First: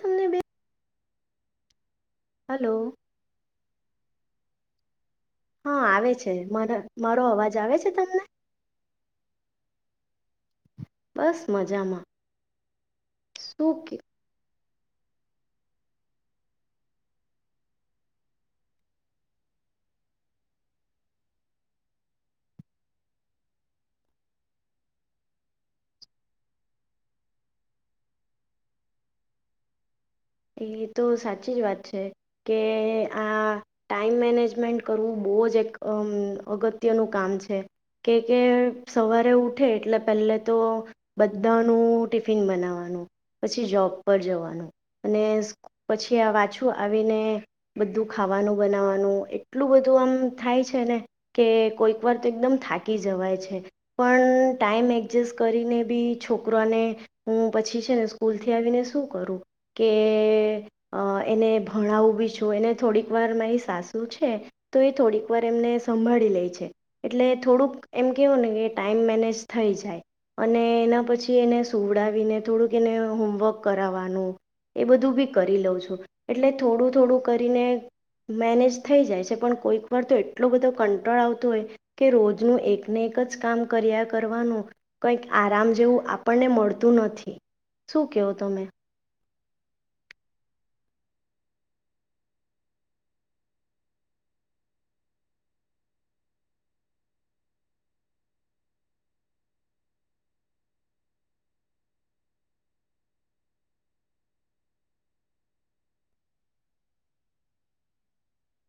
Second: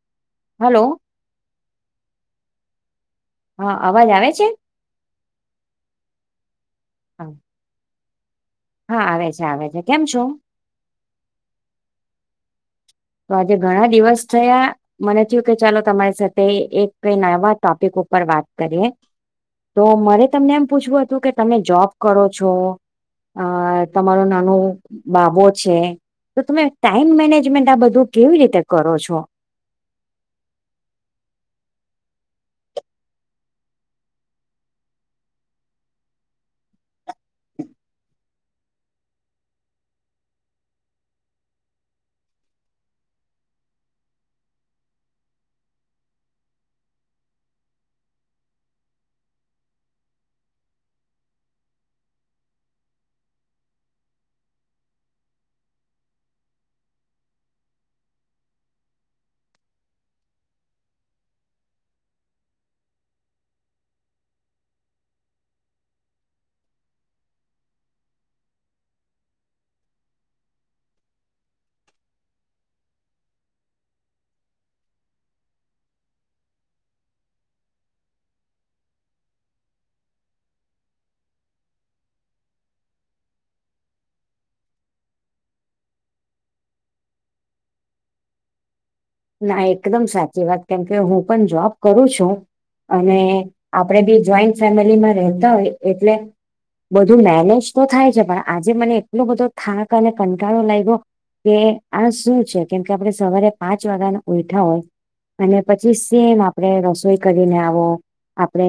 તમને બે hello. Hello. હા અવાજ આવે છે. હા આવે છે. મારો હા અવાજ આવે છે તમને? હા આવે છે, આવે છે. કેમ છો? બસ મજામાં. તો આજે શું ઘણા કે દિવસ થયા. મને થીયું કે ચાલો તમારી સાથે એક નાના ટોપિક ઉપર વાત કરીએ. તો મરે તમને એમ પૂછવું હતું કે તમે જોબ કરો છો. અ તમારો નાનો બાબો છે તો તમે ટાઈમ મેનેજમેન્ટ આ બધૂ બધુ કેવી રીતે કરો છો? એ તો સાચી જ વાત છે કે આ ટાઈમ મેનેજમેન્ટ કરવું બો જ એક અગત્યનું કામ છે. કે કે સવારે ઉઠે એટલે પહેલે તો બધાનું ટિફિન બનાવવાનું પછી જોબ પર જવાનું અને પછી આ પાછું આવીને બધું ખાવાનું બનાવાનું એટલું બધું આમ થાય છે ને કે કોઈક વાર તો એકદમ થાકી જવાય છે. પણ ટાઈમ એકજસ્ટ કરીને બી છોકરાને હું પછી છે ને સ્કૂલ થી આવીને શું કરું. કે એને ભણાવું બી છું એને થોડીક વાર મારી સાસુ છે તો એ થોડીક વાર એમને સંભાળી લે છે એટલે થોડુંક એમ કેવું ને કે ટાઈમ મેનેજ થઈ જાય અને એના પછી એને સુવડાવીને થોડુંક એને હોમવર્ક કરાવવાનું એ બધું બી કરી લઉં છું એટલે થોડું થોડું કરીને મેનેજ થઈ જાય છે પણ કોઈક વાર તો એટલો બધો કંટ્રોલ આવતોું હોય કે રોજનું એકને એક જ કામ કર્યા કરવાનું કંઈક આરામ જેવું આપણને મળતું નથી શું કેહો તમે ના એકદમ સાચી વાત કેમકે હું પણ જોબ કરું છું અને આપડે બી જોઈન્ટ ફેમિલીમાં રહેતા હોય એટલે બધું મેનેજ તો થાય છે પણ આજે મને એટલો બધો થાક અને કંટાળો લાગ્યો કે આ શું છે કેમ કે આપણે સવારે પાંચ વાગ્યા ઉઠા હોય અને પછી સેમ આપડે રસોઈ કરીને આવો આપડે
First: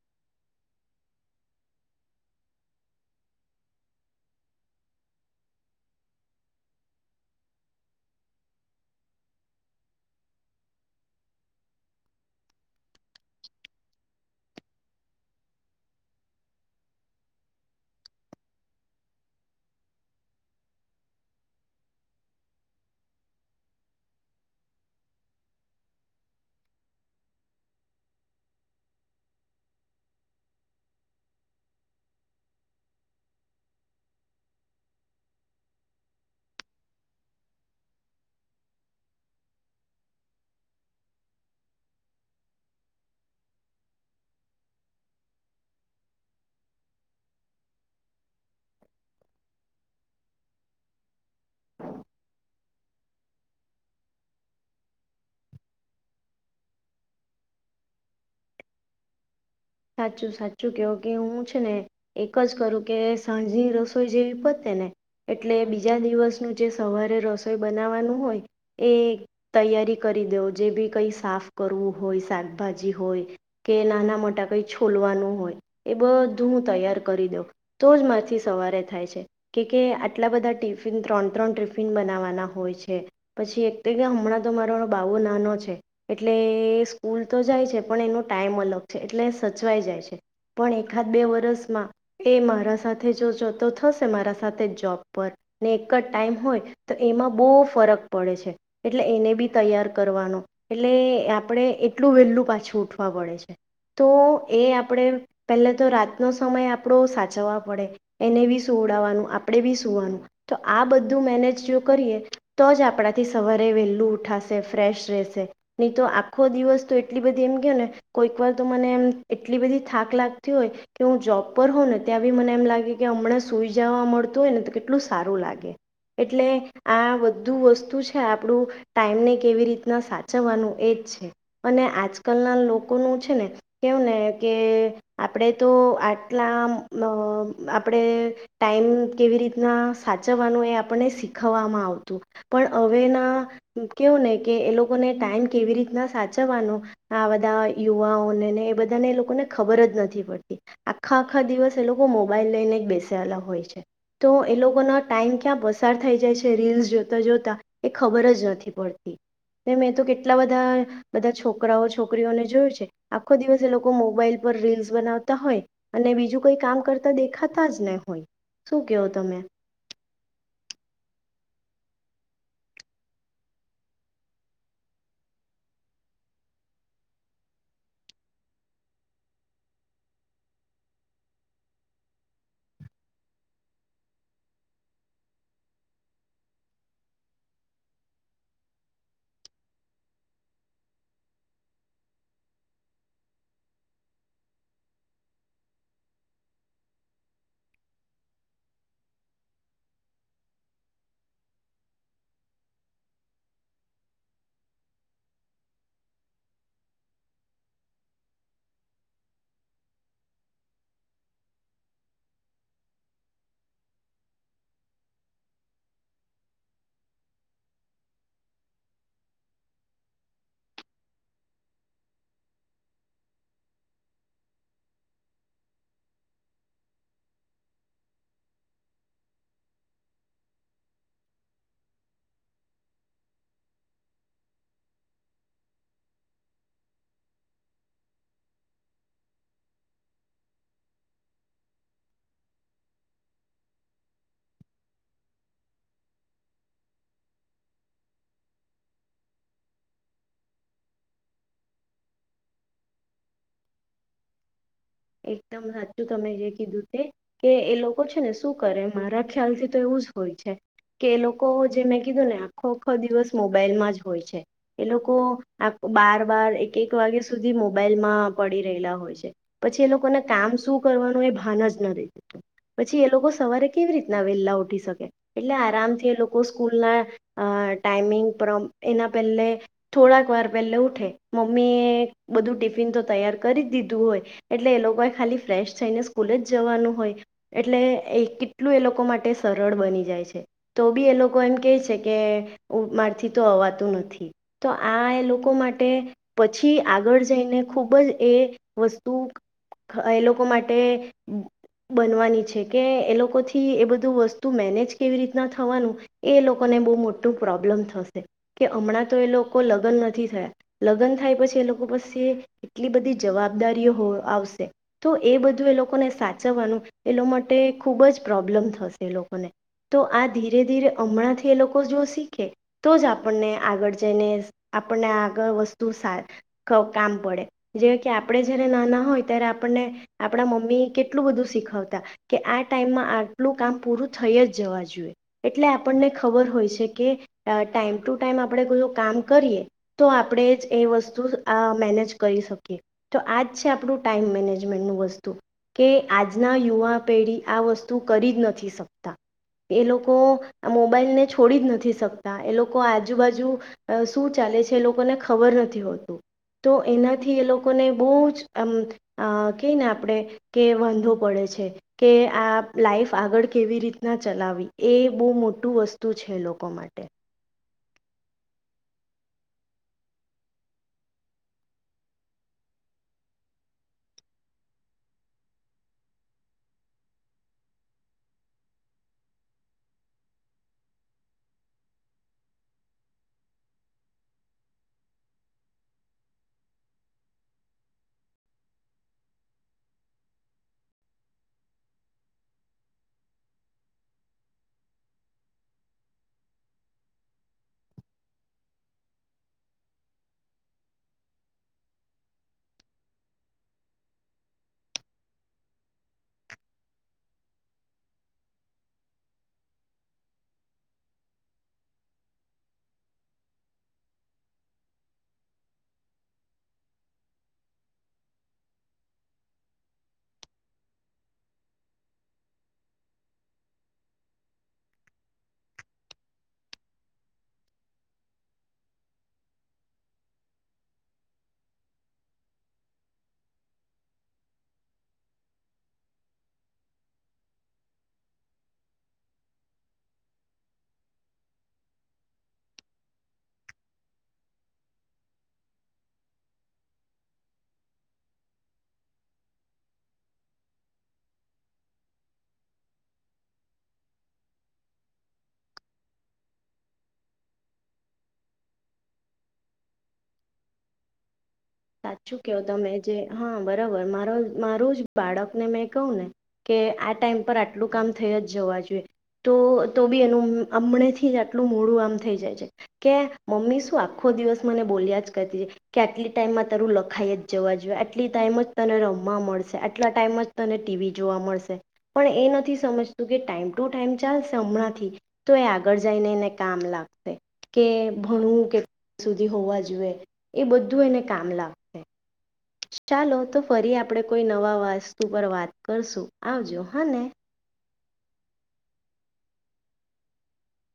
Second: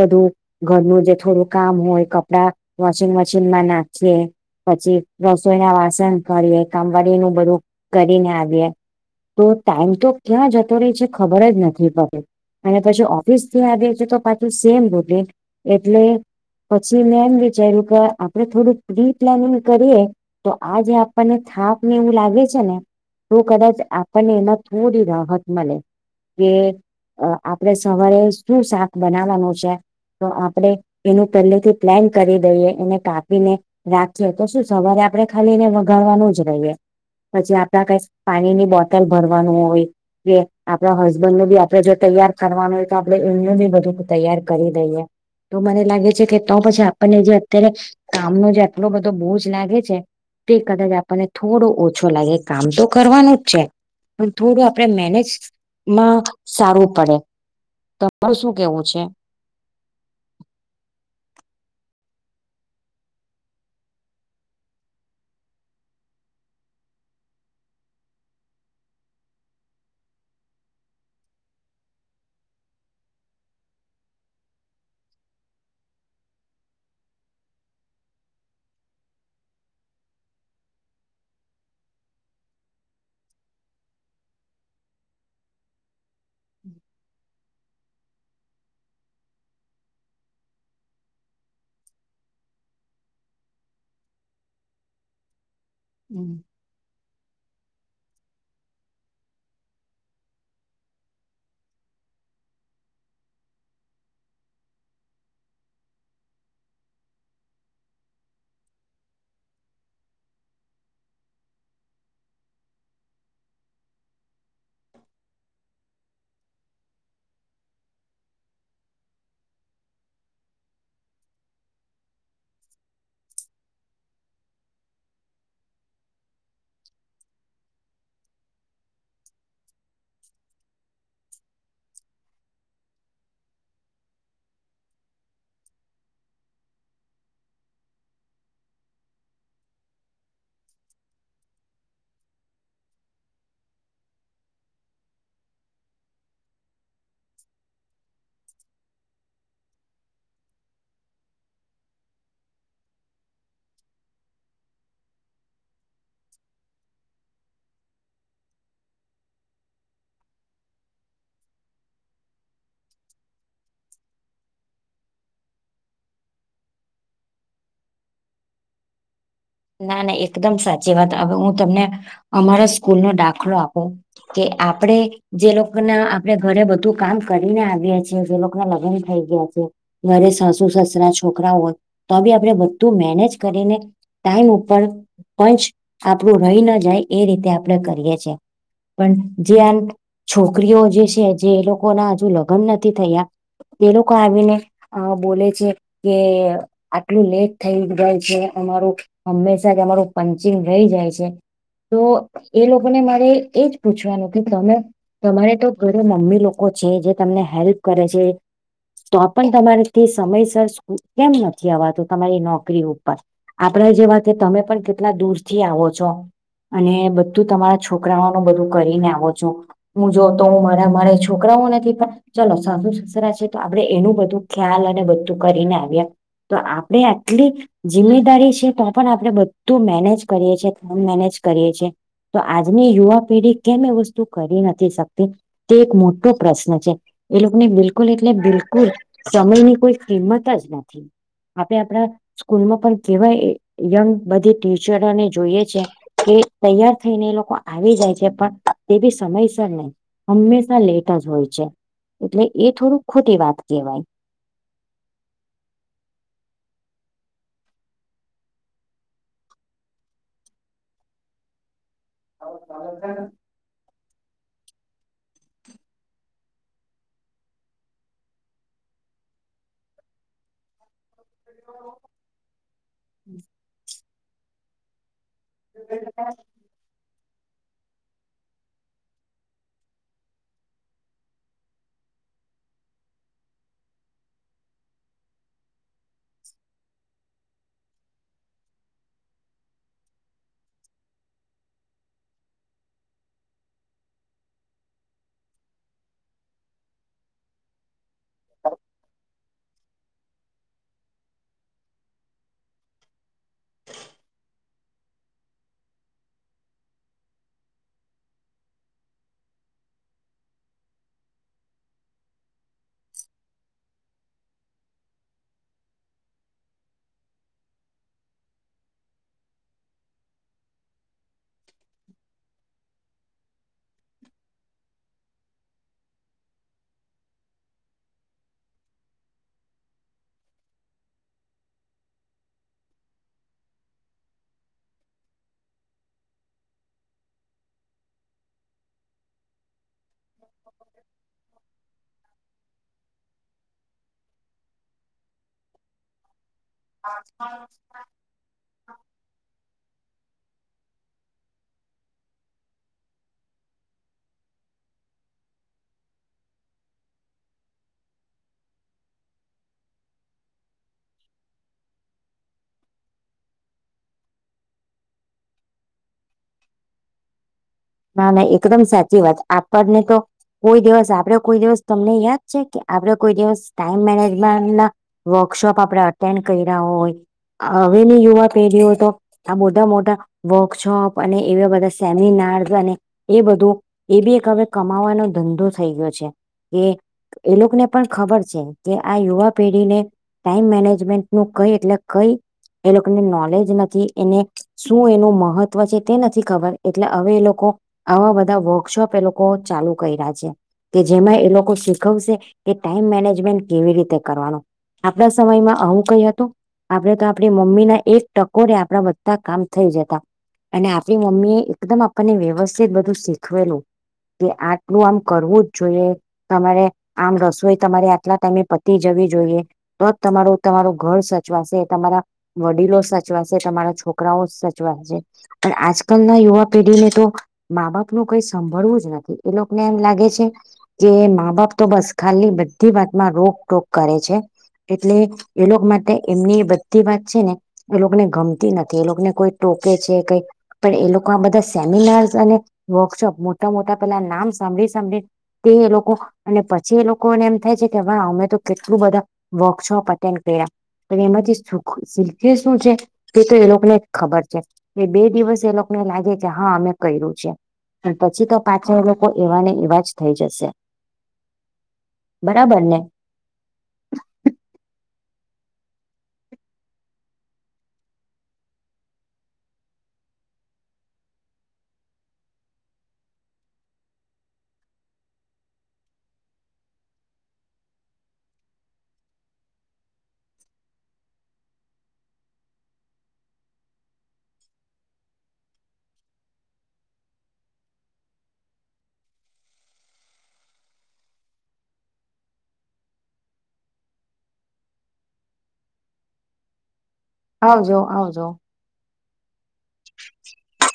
બધું ઘરનું જે થોડું કામ હોય કપડા વોશિંગ મશીનમાં નાખીએ પછી રસોઈ ના વાસણ કરીએ કામવાડી નું બધું કરીને આવીએ તો ટાઈમ તો ક્યાં જતો રહી છે ખબર જ નથી પતી અને પછી ઓફિસ થી આવી છે તો પાછું સેમ બટ એટલે પછી મેં એમ વિચાર્યું કે આપડે થોડું પ્રી પ્લાનિંગ કરીએ તો આ જે આપણને થાક ને એવું લાગે છે ને તોું કદાચ પણ એમાં થોડી રાહત મળે કે અ આપડે સવારે શું શાક બનાવાનું છે તો આપણેે એનું પહેલે થી પ્લાન કરી દઈએ એને કાપીને રાખીએ તો શું સવારે આપડણે ખાલીને વગાડવાનું જ રહીએ પછી આપડા કઈ પાણીની બોટલ ભરવાનું હોય કે આપણા હસબન્ડ નું બી આપડે જો તૈયાર કરવાનું હોય તો આપડે એમનું બી બધું તૈયાર કરી દઈએ તો મને લાગે છે કે તો પછી આપણને જે અત્યારે કામનો જે આટલો બધો બોજ લાગે છે તે કદાચ આપણને થોડો ઓછો લાગે કામ તો કરવાનું જ છે પણ થોડું આપડે મેનેજમાં સારું પડે તમારું શું કેવું છે સાચું સાચું કેહવ કે હું છે ને એક જ કરું કે સાંજની રસોઈ જેવી પતે ને એટલે બીજા દિવસનું જે સવારે રસોઈ બનાવવાનું હોય એ તૈયારી કરી દેવ જે બી કઈ સાફ કરવું હોય શાકભાજી હોય કે નાના મોટા કંઈ છોલવાનું હોય એ બધું હું તૈયાર કરી દઉં તો જ માંથી સવારે થાય છે કે કે આટલા બધા ટિફિન ત્રણ ત્રણ ટિફિન બનાવવાના હોય છે પછી એક તો કે હમણાં તો મારો બાબુ નાનો છે એટલે સ્કૂલ તો જાય છે પણ એનો ટાઈમ અલગ છે એટલે સચવાઈ જાય છે પણ એખાદ બે વરસમાં એ મારા સાથે જો જો તો થશે મારા સાથે જોબ પર ને એક જ ટાઈમ હોય તો એમાં બહુ ફરક પડે છે એટલે એને બી તૈયાર કરવાનો એટલે આપણે એટલું વેલું પાછું ઉઠવા પડે છે તો એ આપણે પહેલા તો રાતનો સમય આપણો સાચવવા પડે એને બી સુવડાવવાનું આપણે બી સુવાનું તો આ બધું મેનેજ જો કરીએ તો જ આપણાથી સવારે વેહેલું ઉઠાશે ફ્રેશ રહેશે નહી તો આખો દિવસ તો એટલી બધી એમ ગયો ને કોઈક વાર તો મને એમ એટલી બધી થાક લાગતી હોય કે હું જોબ પર હોઉં ને ત્યાં બી મને એમ લાગે કે હમણાં સુઈ જવા મળતું હોય ને તો કેટલું સારું લાગે એટલે આ બધું વસ્તુ છે આપણું ટાઈમને કેવી રીતના સાચવવાનું એ જ છે અને આજકાલના લોકોનું છે ને કેવું ને કે આપણે તો આટલા ન આપણે ટાઈમ કેવી રીતના સાચવવાનું એ આપણને શીખવવામાં આવતું પણ હવેના કેવું ને કે એ લોકોને ટાઈમ કેવી રીતના સાચવવાનો આ બધા યુવાઓને અને એ બધાને એ લોકોને ખબર જ નથી પડતી આખા આખા દિવસ એ લોકો મોબાઈલ લઈને જ બેસેલા હોય છે તો એ લોકોનો ટાઈમ ક્યાં પસાર થઈ જાય છે રીલ્સ જોતા જોતા એ ખબર જ નથી પડતી મેં તો કેટલા બધા બધા છોકરાઓ છોકરીઓને જોયું છે આખો દિવસ એ લોકો મોબાઈલ પર રીલ્સ બનાવતા હોય અને બીજું કોઈ કામ કરતા દેખાતા જ ને હોય શું કયો તમે ના ના એકદમ સાચી વાત હવે હું તમને અમારા સ્કૂલ નો દાખલો આપું કે આપડે જે લોકો ના આપડે ઘરે બધું કામ કરીને આવીએ છીએ જે લોકો ના લગ્ન થઈ ગયા છે ઘરે સાસુ સસરા છોકરા હોય તો બી આપણે બધું મેનેજ કરીને ટાઈમ ઉપર પંચ આપણું રહી ના જાય એ રીતે આપણે કરીએ છીએ પણ જે આ છોકરીઓ જે છે જે એ લોકો ના હજુ લગ્ન નથી થયા એ લોકો આવી ને અ બોલે છે કે આટલું લેટ થઈ જાય છે અમારું હંમેશા જ અમારું પંચિંગ રહી જાય છે તો એ લોકોને મારે એજ પૂછવાનું કે તમે તમારે તો ધરે મમ્મી લોકો છે જે તમને હેલ્પ કરે છે તો પણ તમારેથી સમયસર કેમ નથી અવાતું તમારી નોકરી ઉપર આપડા જેવા કે તમે પણ કેટલા દૂર થી આવો છો અને બધું તમારા છોકરાઓ નું બધું કરીને આવો છો હું જો તો હું મારા મારા છોકરાઓ નથી ચાલો સાસુ સસરા છે તો આપણેે એનું બધું ખ્યાલ અને બધું કરીને આવીએ તો આપણી આટલી જિમ્મેદારી તો પણ આપણે બધું મેનેજ કરીએ છીએ કામ મેનેજ કરીએ છીએ તો આજની યુવા પેઢી કેમ એ વસ્તુ કરી નથી શકતી તે એક મોટો પ્રશ્ન છે એ લોકોને બિલકુલ એટલે બિલકુલ સમયની કોઈ કિંમત જ નથી આપડે આપડા સ્કૂલમાં પણ કેવાય યંગ બધી ટીચરોને જોઈએ છે એ તૈયાર થઈને એ લોકો આવી જાય છે પણ તે બી સમયસર નહી હંમેશા લેટ જ હોય છે એટલે એ થોડું ખોટી વાત કહેવાય એકદમ સાચું તમે જે કીધું તે કે એ લોકો છે ને શું કરે મારા ખ્યાલથી તો એવું જ હોય છે કે એ લોકો જે મે કીધું ને આખો આખો દિવસ મોબાઈલમાં જ હોય છે એ લોકો આ બાર બર એક એક વાગ્યા સુધી મોબાઈલમાં પડી રહેલા હોય છે પછી એ લોકોને કામ શું કરવાનું એ ભાન જ નથી પછી એ લોકો સવારે કેવી રીતે ના વહેલા ઉઠી શકે એટલે આરામથી એ લોકો સ્કૂલ ના અ ટાઈમિંગ પ્રમ એના પહેલે થોડાક વાર પહેલે ઉઠે મમ્મી એ બધું ટિફિન તો તૈયાર કરી દીધું હોય એટલે એ લોકો એ ખાલી ફ્રેશ થઈને સ્કૂલે જ જવાનું હોય એટલે એ કેટલું એ લોકો માટે સરળ બની જાય છે તો બી એ લોકો એમ કે છે કે મારથી તો અવાતું નથી તો આ એ લોકો માટે પછી આગળ જઈને ખુબ જ એ વસ્તુ એ લોકો માટે બનવાની છે કે એ લોકોથી થી એ બધું વસ્તુ મેનેજ કેવી રીતના થવાનું એ લોકોને બહુ મોટું પ્રોબ્લેમ થશે કે હમણાં તો એ લોકો લગ્ન નથી થયા લગ્ન થાય પછી એ લોકો પછી એટલી બધી જવાબદારીઓ આવશે તો એ બધું એ લોકોને સાચવવાનું એ લોકો માટે ખૂબ જ પ્રોબ્લેમ થશે એ લોકોને તો આ ધીરે ધીરે હમણાંથી એ લોકો જો શીખે તો જ આપણને આગળ જઈને આપણને આગળ વસ્તુ સા ખ કામ પડે જે કે આપડે જયારે નાના હોય ત્યારે આપણને આપણા મમ્મી કેટલું બધું શીખવતા કે આ ટાઈમમાં આટલું કામ પૂરું થઈ જ જવા જોઈએ એટલે આપણને ખબર હોય છે કે ટાઈમ ટુ ટાઈમ આપડે કોઈ કામ કરીએ તો આપડે જ એ વસ્તુ મેનેજ કરી શકીએ તો આજ છે આપડુ ટાઈમ મેનેજમેન્ટનું વસ્તુ કે આજના યુવા પેઢી આ વસ્તુ કરી જ નથી શકતા એ લોકો આ મોબાઈલને છોડી જ નથી શકતા એ લોકો આજુબાજુ અ શું ચાલે છે એ લોકોને ખબર નથી હોતું તો એનાથી એ લોકોને બહુ જ આમ અ કેય ને આપડે કે વાંધો પડે છે કે આ લાાઈફ આગળ કેવી રીતના ચલાવી એ બહુ મોટું વસ્તુ છે લોકો માટે ના ના એકદમ સાચી વાત આપણને તો કોઈ દિવસ આપડે કોઈ દિવસ તમને યાદ છે કે આપડે કોઈ દિવસ ટાઈમ મેનેજમેન્ટ ના વર્કશોપ આપડે અટેન્ડ કર રહ્યા હોય હવેની યુવા પેઢીઓ તો આ મોટા મોટા વર્કશોપ અને એવા બધા સેમિનાર એ બધું એ બી એક હવે કમાવાનો ધંધો થઈ ગયો છે એ એ લોકોને પણ ખબર છે કે આ યુવા પેઢીને ટાઈમ મેનેજમેન્ટ નું કઈ એટલે કઈ એ લોકોને નોલેજ નથી એને શું એનું મહત્વ છે તે નથી ખબર એટલે હવે એ લોકો આવા બધા વર્કશોપ એ લોકો ચાલુ કર રહ્યા છે કે જેમાં એ લોકો શીખવશે કે ટાઈમ મેનેજમેન્ટ કેવી રીતે કરવાનો આપણા સમયમાં હું કઈ હતું આપણેે તો આપણી મમ્મી ના એક ટકોરે આપણા બધા કામ થઈ જતા અને આપડી મમ્મી એ એકદમ આપણને વ્યવસ્થિત બધું શીખવેલું કે આટલું આમ કરવું જ જોઈએ તમારે આમ રસોઈ તમારે આટલા ટાઈમે પતી જવી જોઈએ તો જ તમારું તમારું ઘર સચવાશે તમારા વડીલો સચવાશે તમારા છોકરાઓ સચવાશે પણ આજકાલ ના યુવા પેઢીને તો મા બાપ નું કઈ સાભળવું જ નથી એ લોકોને એમ લાગે છે કે મા બાપ તો બસ ખાની બધી વાતમાં રોકટોક કરે છે એટલે એ લોકો માટે એમની બધી વાત છે ને એ લોકોને ગમતી નથી એ લોકોને કોઈ ટોકે છે કઈ પણ એ લોકો આ બધા સેમિનાર્સ અને વર્કશોપ મોટા મોટા પેલા નામ સાંભળી સાંભળી તે એ લોકો અને પછી એ લોકોને એમ થાય છે કે અમે તો કેટલું બધા વર્કશોપ અટેન્ડ કર્યા પણ એમાથી શીખ્યું શું છે એ તો એ લોકોને જ ખબર છે એ બે દિવસ એ લોકોને લાગે કે હા અમે કર્યું છે પણ પછી તો પાછળ લોકો એવાને એવા જ થઈ જશે સાચું કેવું બરાબર તમે ને જે હા બરાબર મારો મારું જ બાળકને મેં કહું ને કે આ ટાઈમ પર આટલું કામ થઈ જ જવા જોઈએ તો તો બી એનું હમણે થી જ આટલું મોડું આમ થઈ જાય છે કે મમ્મી શું આખો દિવસ મને બોલ્યા જ કરતી છે કેટલી ટાઈમમાં તારું લખાઈ જવા જોઈએ આટલી ટાઈમ જ તને રમવા મળશે આટલા ટાઈમ જ તને ટીવી જોવા મળશે પણ એ નથી સમજતું કે ટાઈમ ટુ ટાઈમ ચાલશે હમણાંથી તો એ આગળ જઈને એને કામ લાગશે કે ભણું કે સુધી હોવા જોઈએ એ બધું એને કામ લાગ ચાલો તો ફરી આપણે કોઈ નવા વસ્તુ પર વાત કરશું આવજો હા ને આવાજો આવજો [inaudible]